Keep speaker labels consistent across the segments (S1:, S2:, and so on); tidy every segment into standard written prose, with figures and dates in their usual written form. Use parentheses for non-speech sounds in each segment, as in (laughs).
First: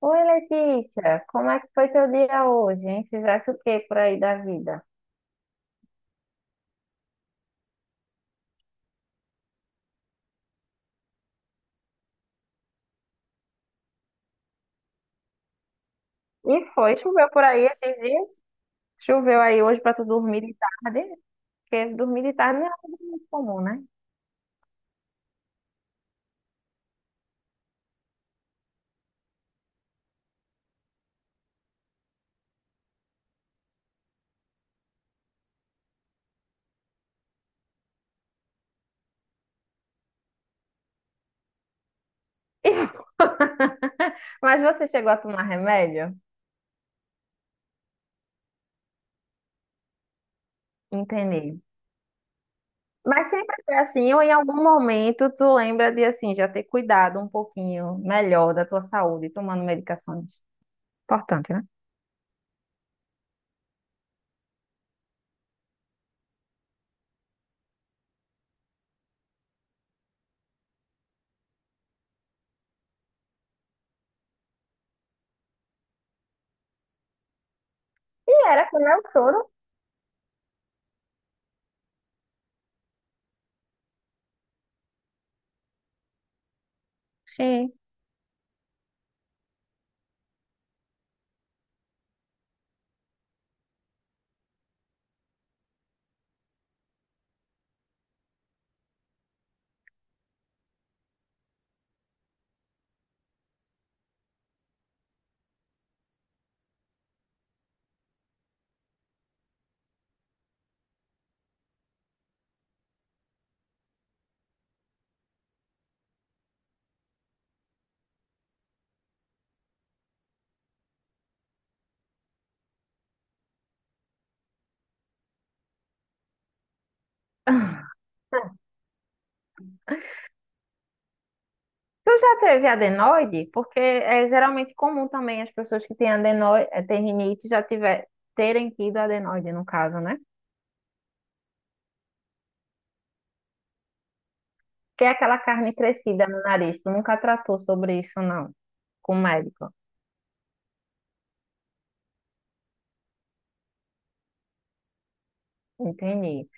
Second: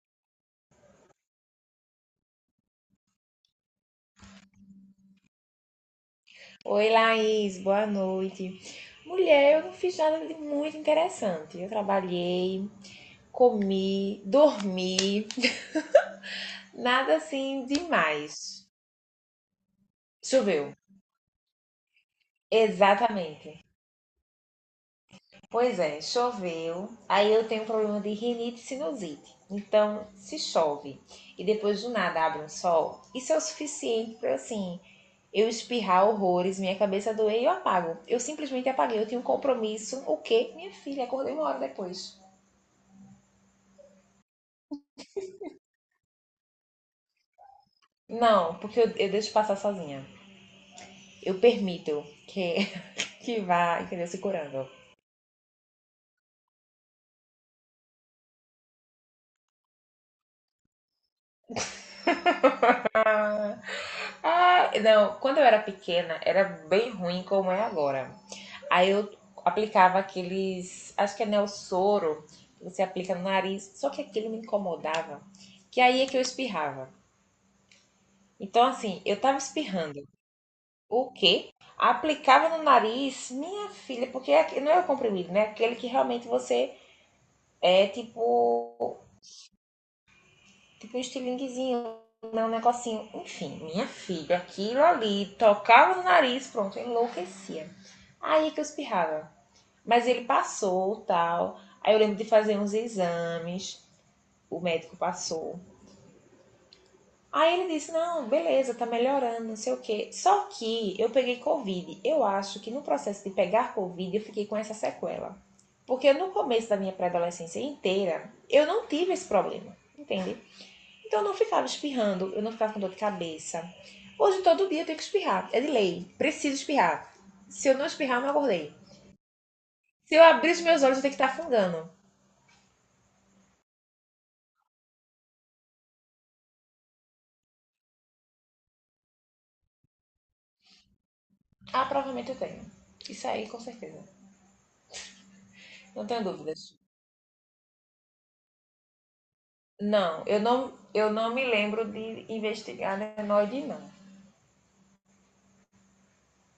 S1: Oi, Letícia, como é que foi teu dia hoje, hein? Fizesse o que por aí da vida?
S2: Oi, Laís, boa noite. Mulher, eu não fiz nada de muito interessante. Eu trabalhei, comi, dormi,
S1: E
S2: (laughs)
S1: foi,
S2: nada
S1: choveu por aí
S2: assim
S1: esses dias?
S2: demais.
S1: Choveu aí hoje pra tu dormir de
S2: Choveu,
S1: tarde? Porque dormir de tarde não é algo muito comum,
S2: exatamente.
S1: né?
S2: Pois é, choveu. Aí eu tenho um problema de rinite e sinusite. Então, se chove e depois do nada abre um sol, isso é o suficiente para assim, eu espirrar horrores, minha cabeça doer e eu apago. Eu simplesmente apaguei, eu tinha um compromisso. O quê? Minha filha, acordei uma hora depois.
S1: (laughs) Mas você chegou a tomar remédio?
S2: Não, porque eu deixo passar sozinha. Eu
S1: Entendi.
S2: permito que, (laughs)
S1: Mas
S2: que
S1: sempre foi
S2: vá, entendeu?
S1: assim,
S2: Se
S1: ou em algum
S2: curando.
S1: momento tu lembra de assim, já ter cuidado um pouquinho melhor da tua saúde, tomando medicações. Importante, né?
S2: Ah, não, quando eu era pequena, era bem ruim como é agora. Aí eu aplicava aqueles, acho que é Nelsoro, que você aplica no nariz, só que aquilo me incomodava, que aí é que eu espirrava.
S1: E
S2: Então,
S1: era com o meu
S2: assim, eu tava
S1: soro.
S2: espirrando. O quê? Aplicava no nariz, minha filha, porque é não é o comprimido, né? Aquele que realmente você
S1: Sim.
S2: é tipo um estilinguezinho, né? Um negocinho. Enfim, minha filha, aquilo ali, tocava no nariz, pronto, eu enlouquecia. Aí é que eu espirrava. Mas ele passou, tal. Aí eu lembro de fazer uns exames, o médico passou. Aí ele disse: não, beleza, tá melhorando, não sei o quê. Só que eu peguei Covid. Eu acho que no processo de pegar Covid eu fiquei com essa sequela. Porque no começo da minha pré-adolescência inteira, eu não tive esse problema, entende? Então eu não ficava espirrando, eu não ficava com dor de cabeça. Hoje todo dia eu tenho que espirrar, é de lei, preciso espirrar. Se eu não
S1: (laughs)
S2: espirrar, eu não acordei. Se eu abrir os meus olhos, eu tenho que estar afungando.
S1: Tu já teve adenoide? Porque é geralmente comum também as pessoas que têm adenoide, têm rinite já tiver, terem tido adenoide, no caso, né?
S2: Ah, provavelmente eu tenho. Isso aí, com certeza.
S1: Que é aquela carne
S2: Não tenho
S1: crescida no
S2: dúvidas.
S1: nariz. Tu nunca tratou sobre isso, não, com o médico.
S2: Não, eu não me lembro de investigar adenoide, não.
S1: Entendi.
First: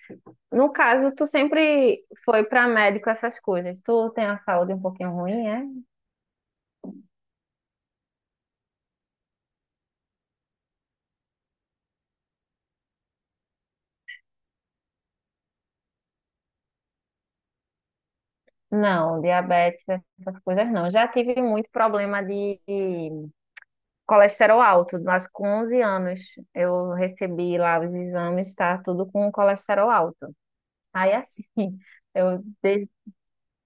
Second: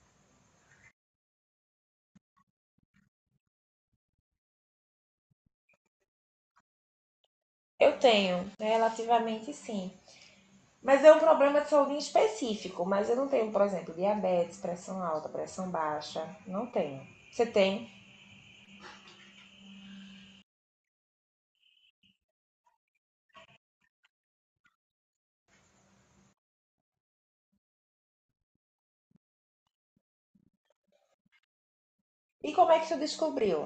S1: No caso, tu sempre foi para médico essas coisas. Tu tem a saúde um pouquinho ruim, é?
S2: Eu tenho, relativamente sim. Mas é um problema de saúde em específico. Mas eu não tenho, por exemplo, diabetes, pressão alta, pressão baixa. Não tenho. Você tem?
S1: Não, diabetes, essas coisas não. Já tive muito problema de colesterol alto, mas com 11 anos eu recebi lá os exames, tá tudo com colesterol alto. Aí assim, (laughs) eu
S2: E como é que
S1: dei
S2: você descobriu?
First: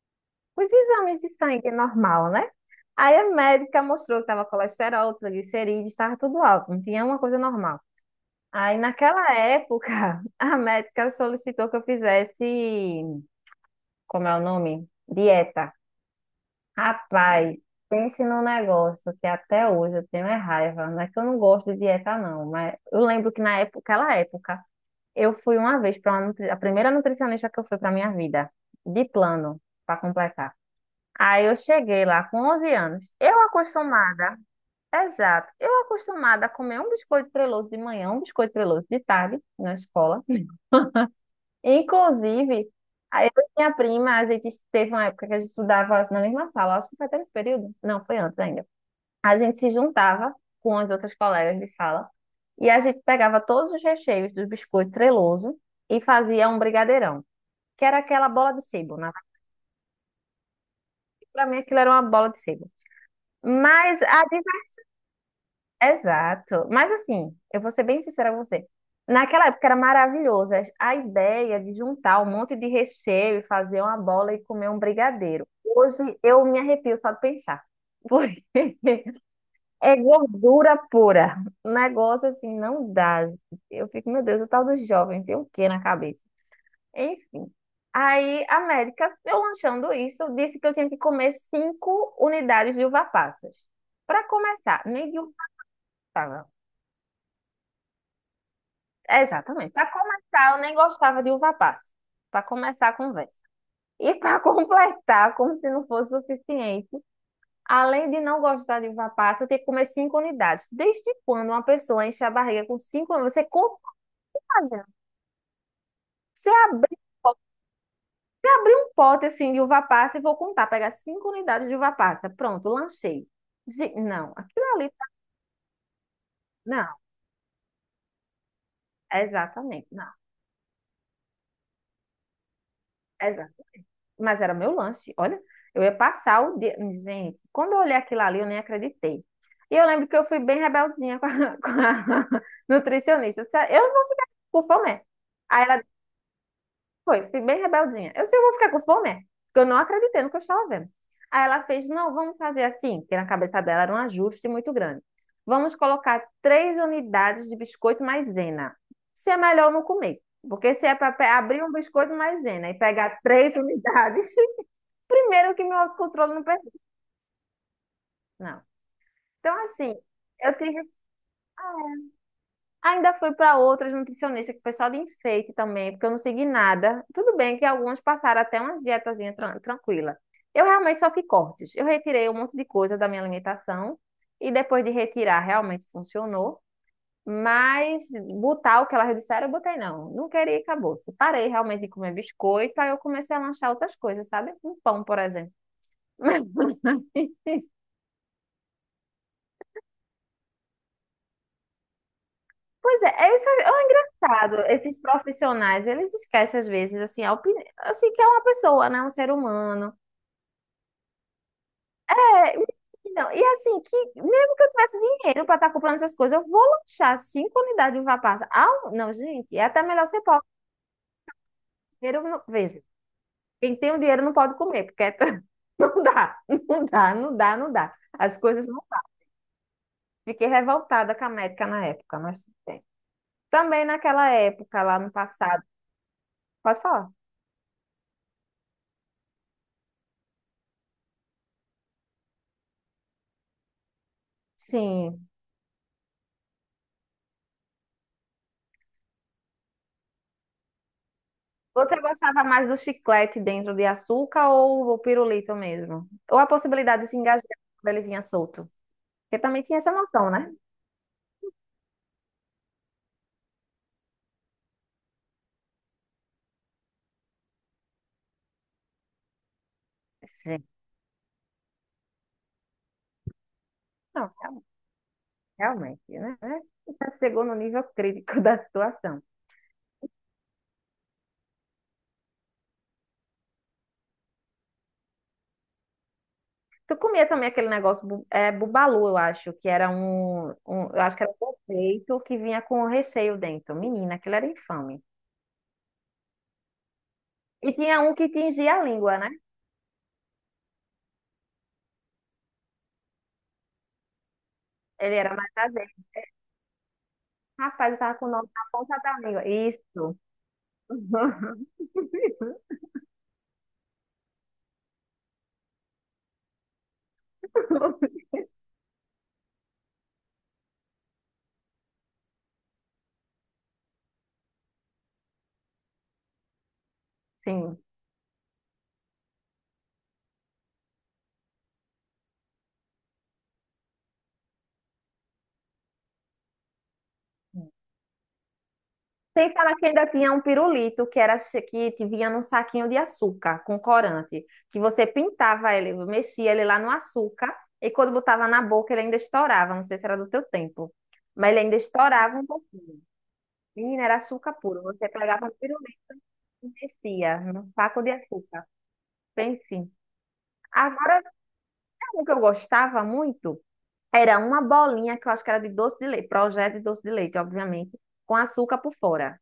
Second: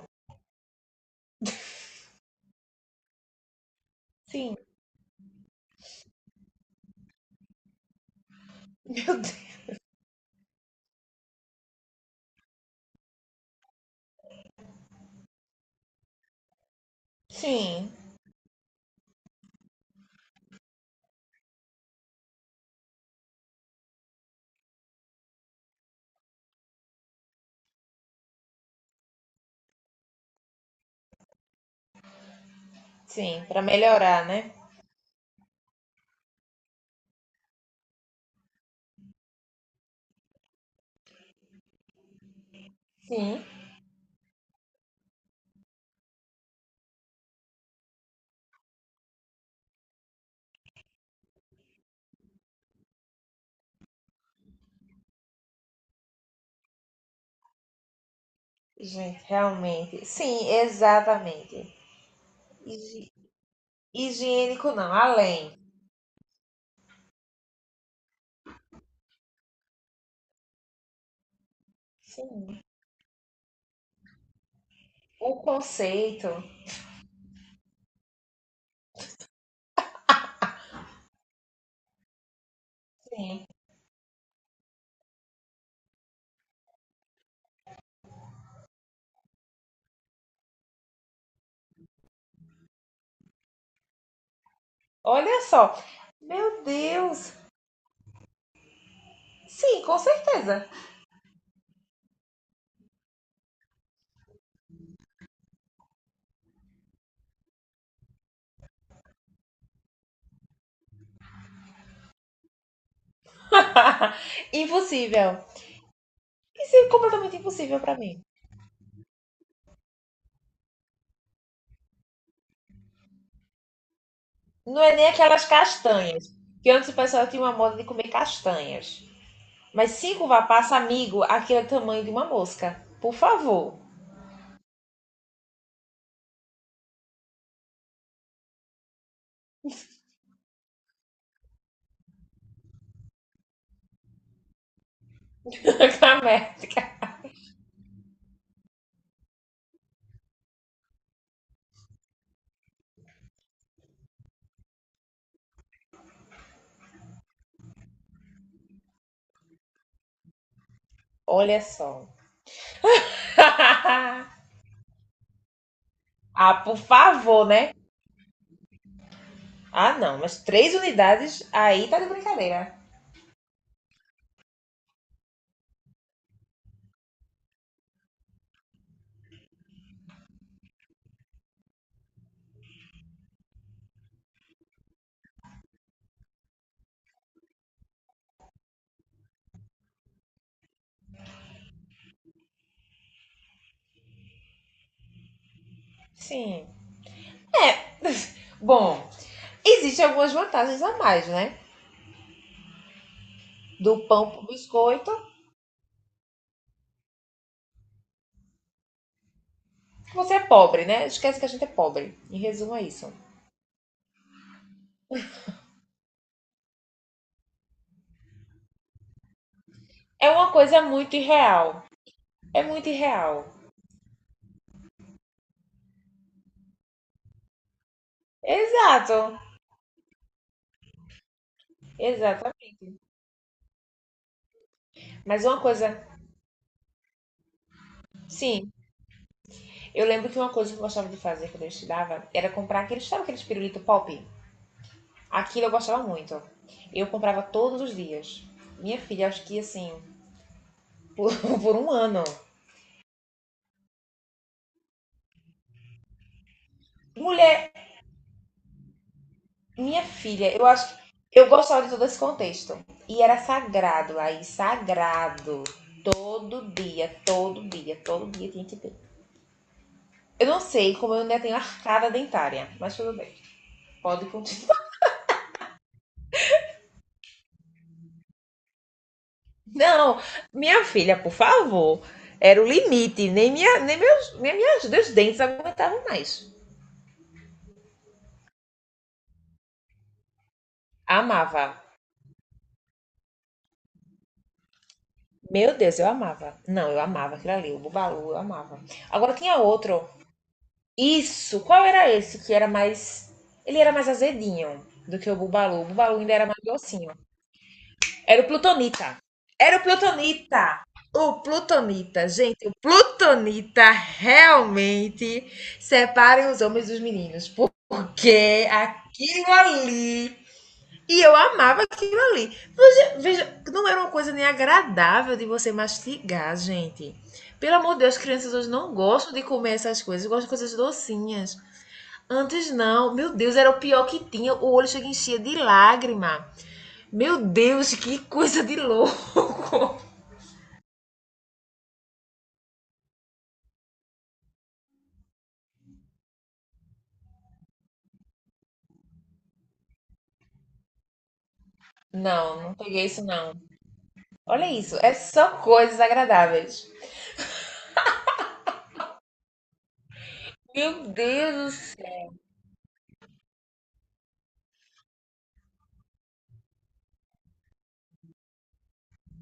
S1: os exames de sangue normal, né? Aí a médica mostrou que tava
S2: Sim. (laughs)
S1: colesterol, triglicerídeos, estava tudo alto, não tinha uma coisa normal. Aí
S2: Meu
S1: naquela
S2: Deus.
S1: época, (laughs) a médica solicitou que eu fizesse, como é o nome? Dieta. Rapaz,
S2: Sim,
S1: pense num negócio que até hoje eu tenho é raiva. Não é que eu não gosto de dieta, não, mas eu lembro que na época, aquela época, eu fui uma vez para uma nutri... a primeira nutricionista que eu fui para minha vida, de plano, para completar. Aí eu cheguei lá com 11 anos. Eu
S2: sim. Pra melhorar,
S1: acostumada,
S2: né?
S1: exato, eu acostumada a comer um biscoito treloso de manhã, um biscoito treloso de tarde na escola. Inclusive, aí eu
S2: Sim.
S1: e minha prima, a gente teve uma época que a gente estudava na mesma sala, acho que foi até nesse período. Não, foi antes ainda. A gente se juntava com as outras colegas de sala e a gente pegava todos os recheios do biscoito treloso e fazia um brigadeirão, que era aquela bola de sebo. Na
S2: Gente, realmente. Sim,
S1: para mim
S2: exatamente.
S1: aquilo era uma bola de sebo.
S2: Higi-
S1: Mas a diver-
S2: Higiênico não, além.
S1: Exato. Mas assim, eu vou ser bem sincera com você. Naquela época era maravilhoso a ideia de juntar um monte
S2: Sim.
S1: de recheio e fazer uma bola e comer um
S2: O
S1: brigadeiro. Hoje
S2: conceito.
S1: eu me arrepio só de pensar. (laughs) É gordura pura. Um negócio assim não dá. Gente.
S2: Sim.
S1: Eu fico, meu Deus, o tal do jovem tem o quê na cabeça? Enfim. Aí, América, eu lanchando isso, disse que eu tinha que comer cinco unidades de uva passas. Para começar, nem de uva
S2: Olha só.
S1: passa.
S2: Meu Deus.
S1: Exatamente.
S2: Sim,
S1: Para
S2: com
S1: começar, eu
S2: certeza.
S1: nem gostava de uva passa. Para começar a conversa. E para (laughs) completar, como se não fosse suficiente, além de não gostar de uva passa, eu tenho que comer cinco unidades. Desde quando uma pessoa enche a barriga com cinco? Você
S2: (laughs)
S1: Imagina,
S2: Impossível.
S1: Você
S2: Isso é
S1: abrir,
S2: completamente impossível pra mim.
S1: abrir um pote assim de uva passa e vou contar, pegar cinco unidades de uva passa. Pronto, lanchei. Não, aquilo
S2: Não
S1: ali.
S2: é nem aquelas castanhas. Que antes o
S1: Não,
S2: pessoal tinha uma moda de comer castanhas.
S1: exatamente,
S2: Mas
S1: não,
S2: cinco vapas, amigo, aquele é o tamanho de uma mosca. Por
S1: exato.
S2: favor.
S1: Mas era meu lanche. Olha, eu ia passar o dia. Gente, quando eu olhei aquilo ali, eu nem acreditei. E eu lembro que eu fui bem rebeldinha com a, (laughs) com a nutricionista. Eu disse, "Ah, eu não vou ficar com fome." Aí ela
S2: (laughs) Camética.
S1: foi, fui bem rebeldinha. Eu sei, eu vou ficar com fome, é? Porque eu não acreditei no que eu estava vendo. Aí ela fez, não, vamos fazer assim, porque na cabeça dela era um ajuste muito grande. Vamos colocar três unidades de biscoito maisena. Se é melhor não comer, porque se é para
S2: Olha
S1: abrir um biscoito
S2: só.
S1: maisena e pegar três unidades,
S2: (laughs)
S1: (laughs) primeiro que meu autocontrole não
S2: Ah, por
S1: permite.
S2: favor, né?
S1: Não. Então, assim,
S2: Ah, não. Mas
S1: eu
S2: três
S1: tive
S2: unidades aí tá de brincadeira.
S1: ainda fui para outras nutricionistas, que o pessoal de enfeite também, porque eu não segui nada. Tudo bem que algumas passaram até umas dietazinhas tranquila. Eu realmente só fiz cortes. Eu retirei um monte de coisa da minha alimentação e depois de retirar realmente funcionou. Mas botar o que elas disseram, eu botei não. Não queria e acabou. Parei realmente de comer biscoito, aí eu comecei a lanchar outras coisas, sabe? Um pão, por exemplo. (laughs)
S2: Sim. É. (laughs) Bom, existem algumas vantagens a mais, né?
S1: Pois é, é, isso é, é um
S2: Do pão pro
S1: engraçado. Esses
S2: biscoito.
S1: profissionais, eles esquecem às vezes, assim, a opinião, assim, que é uma pessoa, né? Um ser humano.
S2: Você é pobre, né? Esquece que a gente é pobre. Em
S1: É,
S2: resumo, é isso.
S1: não, e assim, que mesmo que eu tivesse dinheiro para estar comprando essas coisas, eu vou lanchar cinco unidades de vapaça. Não, gente, é até melhor ser
S2: É
S1: pobre.
S2: uma coisa muito irreal.
S1: Dinheiro, não-
S2: É
S1: Veja,
S2: muito irreal.
S1: quem tem o dinheiro não pode comer, porque é (laughs) não dá, não dá, não dá, não dá. As coisas não.
S2: Exato.
S1: Fiquei revoltada com a médica na época, mas tudo bem.
S2: Exatamente.
S1: Também naquela época, lá no
S2: Mas uma
S1: passado.
S2: coisa,
S1: Pode falar?
S2: sim, eu lembro que uma coisa que eu gostava de fazer quando eu estudava era comprar aqueles, sabe aqueles pirulito pop?
S1: Sim.
S2: Aquilo eu gostava muito. Eu comprava todos os dias. Minha filha, acho que assim, por, (laughs) por um
S1: Você
S2: ano.
S1: gostava mais do chiclete dentro de açúcar ou o pirulito mesmo? Ou a possibilidade de se engasgar
S2: Mulher,
S1: quando ele vinha solto? Porque também tinha essa
S2: minha
S1: noção, né?
S2: filha, eu acho que eu gostava de todo esse contexto. E era sagrado, Laís, sagrado. Todo dia, todo dia, todo dia tinha que ter. Eu não
S1: Gente,
S2: sei como eu ainda tenho arcada dentária, mas tudo bem. Pode
S1: não,
S2: continuar.
S1: realmente, né? Né? Já chegou no nível crítico (laughs) da situação.
S2: (laughs) Não, minha filha, por favor. Era o limite. Nem minhas, meus dentes aguentavam mais.
S1: Tu comia também aquele negócio, bubalu, eu acho, que era eu acho que era um
S2: Amava.
S1: peito que vinha com o recheio dentro. Menina, aquilo era infame.
S2: Meu Deus, eu amava. Não, eu amava aquilo
S1: E
S2: ali, o
S1: tinha um que
S2: Bubalu, eu
S1: tingia
S2: amava.
S1: a língua, né?
S2: Agora tinha outro. Isso! Qual era esse que era mais. Ele era mais azedinho
S1: Ele
S2: do que
S1: era
S2: o
S1: mais
S2: Bubalu. O
S1: azedo.
S2: Bubalu ainda era mais docinho.
S1: Rapaz, eu tava com o
S2: Era o
S1: nome na ponta
S2: Plutonita.
S1: da língua.
S2: Era o
S1: Isso.
S2: Plutonita! O Plutonita,
S1: (laughs)
S2: gente, o Plutonita realmente separa os homens dos meninos. Porque aquilo ali. E eu amava aquilo ali. Veja, não era uma coisa nem agradável de você mastigar, gente. Pelo
S1: Sim.
S2: amor de Deus, crianças hoje não gostam de comer essas coisas, gostam de coisas docinhas. Antes não. Meu Deus, era o pior que tinha. O olho chega e enchia de lágrima. Meu Deus, que coisa de
S1: Sem falar que
S2: louco.
S1: ainda tinha um pirulito que te vinha num saquinho de açúcar com corante, que você pintava ele, mexia ele lá no açúcar e quando botava na boca ele ainda estourava. Não sei se era do teu tempo, mas ele ainda estourava um
S2: Não, não
S1: pouquinho.
S2: peguei isso não.
S1: Menina, era açúcar
S2: Olha
S1: puro.
S2: isso,
S1: Você
S2: é
S1: pegava o
S2: só
S1: pirulito
S2: coisas
S1: e
S2: agradáveis.
S1: mexia num saco de açúcar. Pense.
S2: Meu
S1: Agora,
S2: Deus do
S1: sabe um
S2: céu.
S1: que eu gostava muito, era uma bolinha que eu acho que era de doce de leite, projeto de doce de leite, obviamente, com açúcar por fora.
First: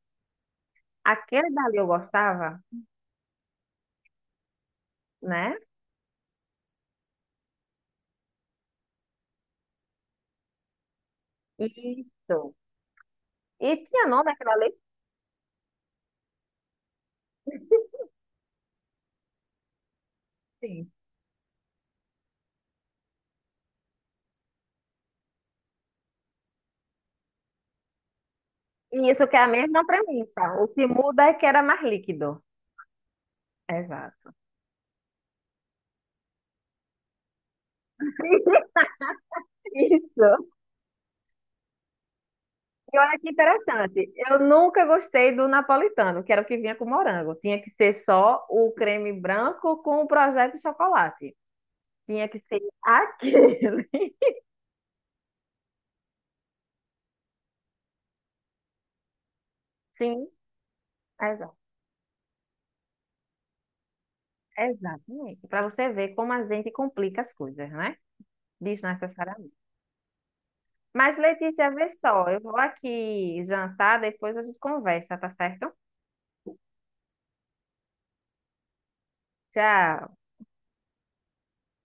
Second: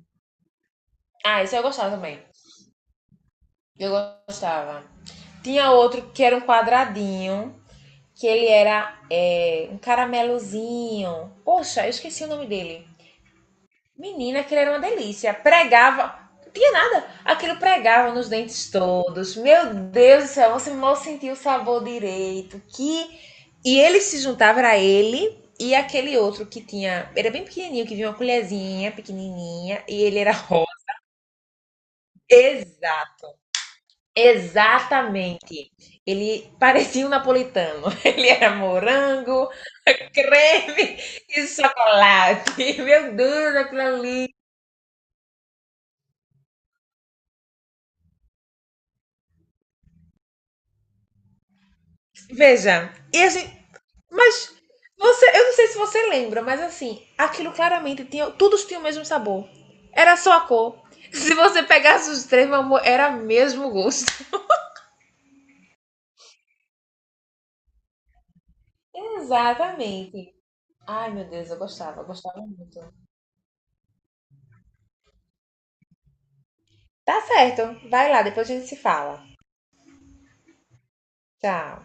S2: Ah,
S1: Aquele
S2: esse eu
S1: dali eu
S2: gostava também.
S1: gostava,
S2: Eu gostava.
S1: né?
S2: Tinha outro que era um quadradinho, que ele era um caramelozinho. Poxa, eu esqueci o nome
S1: Isso.
S2: dele.
S1: E tinha nome
S2: Menina,
S1: aquela
S2: aquilo era
S1: lei?
S2: uma delícia. Pregava, não tinha nada. Aquilo pregava nos dentes todos. Meu Deus do céu, você
S1: Sim.
S2: mal sentia o sabor direito. Que e ele se juntava era ele e aquele outro que tinha, era bem pequenininho, que vinha uma colherzinha
S1: E isso que é a
S2: pequenininha
S1: mesma
S2: e ele era (laughs)
S1: premissa. O
S2: rosa.
S1: que muda é que era mais líquido.
S2: Exato.
S1: Exato.
S2: Exatamente. Ele parecia um napolitano. (laughs) Ele era morango, (laughs)
S1: Isso.
S2: creme e chocolate.
S1: E
S2: Meu
S1: olha que
S2: Deus, aquilo
S1: interessante.
S2: ali.
S1: Eu nunca gostei do napolitano, que era o que vinha com morango. Tinha que ser só o creme branco com o projeto de chocolate. Tinha que ser
S2: Veja, e a gente,
S1: aquele. (laughs)
S2: mas você, eu não sei se você lembra, mas assim, aquilo claramente tinha, todos tinham o mesmo sabor. Era
S1: Sim,
S2: só a cor. (laughs) Se
S1: exato.
S2: você pegasse os três, meu amor, era mesmo gosto.
S1: Exatamente. Para você ver como a gente complica as coisas, né? Desnecessariamente.
S2: Exatamente. Ai,
S1: Mas,
S2: meu Deus, eu
S1: Letícia, vê
S2: gostava, eu
S1: só,
S2: gostava
S1: eu vou
S2: muito.
S1: aqui jantar, depois a gente conversa, tá certo?
S2: Tá certo. Vai lá, depois a gente se fala.
S1: Tchau.
S2: Tchau.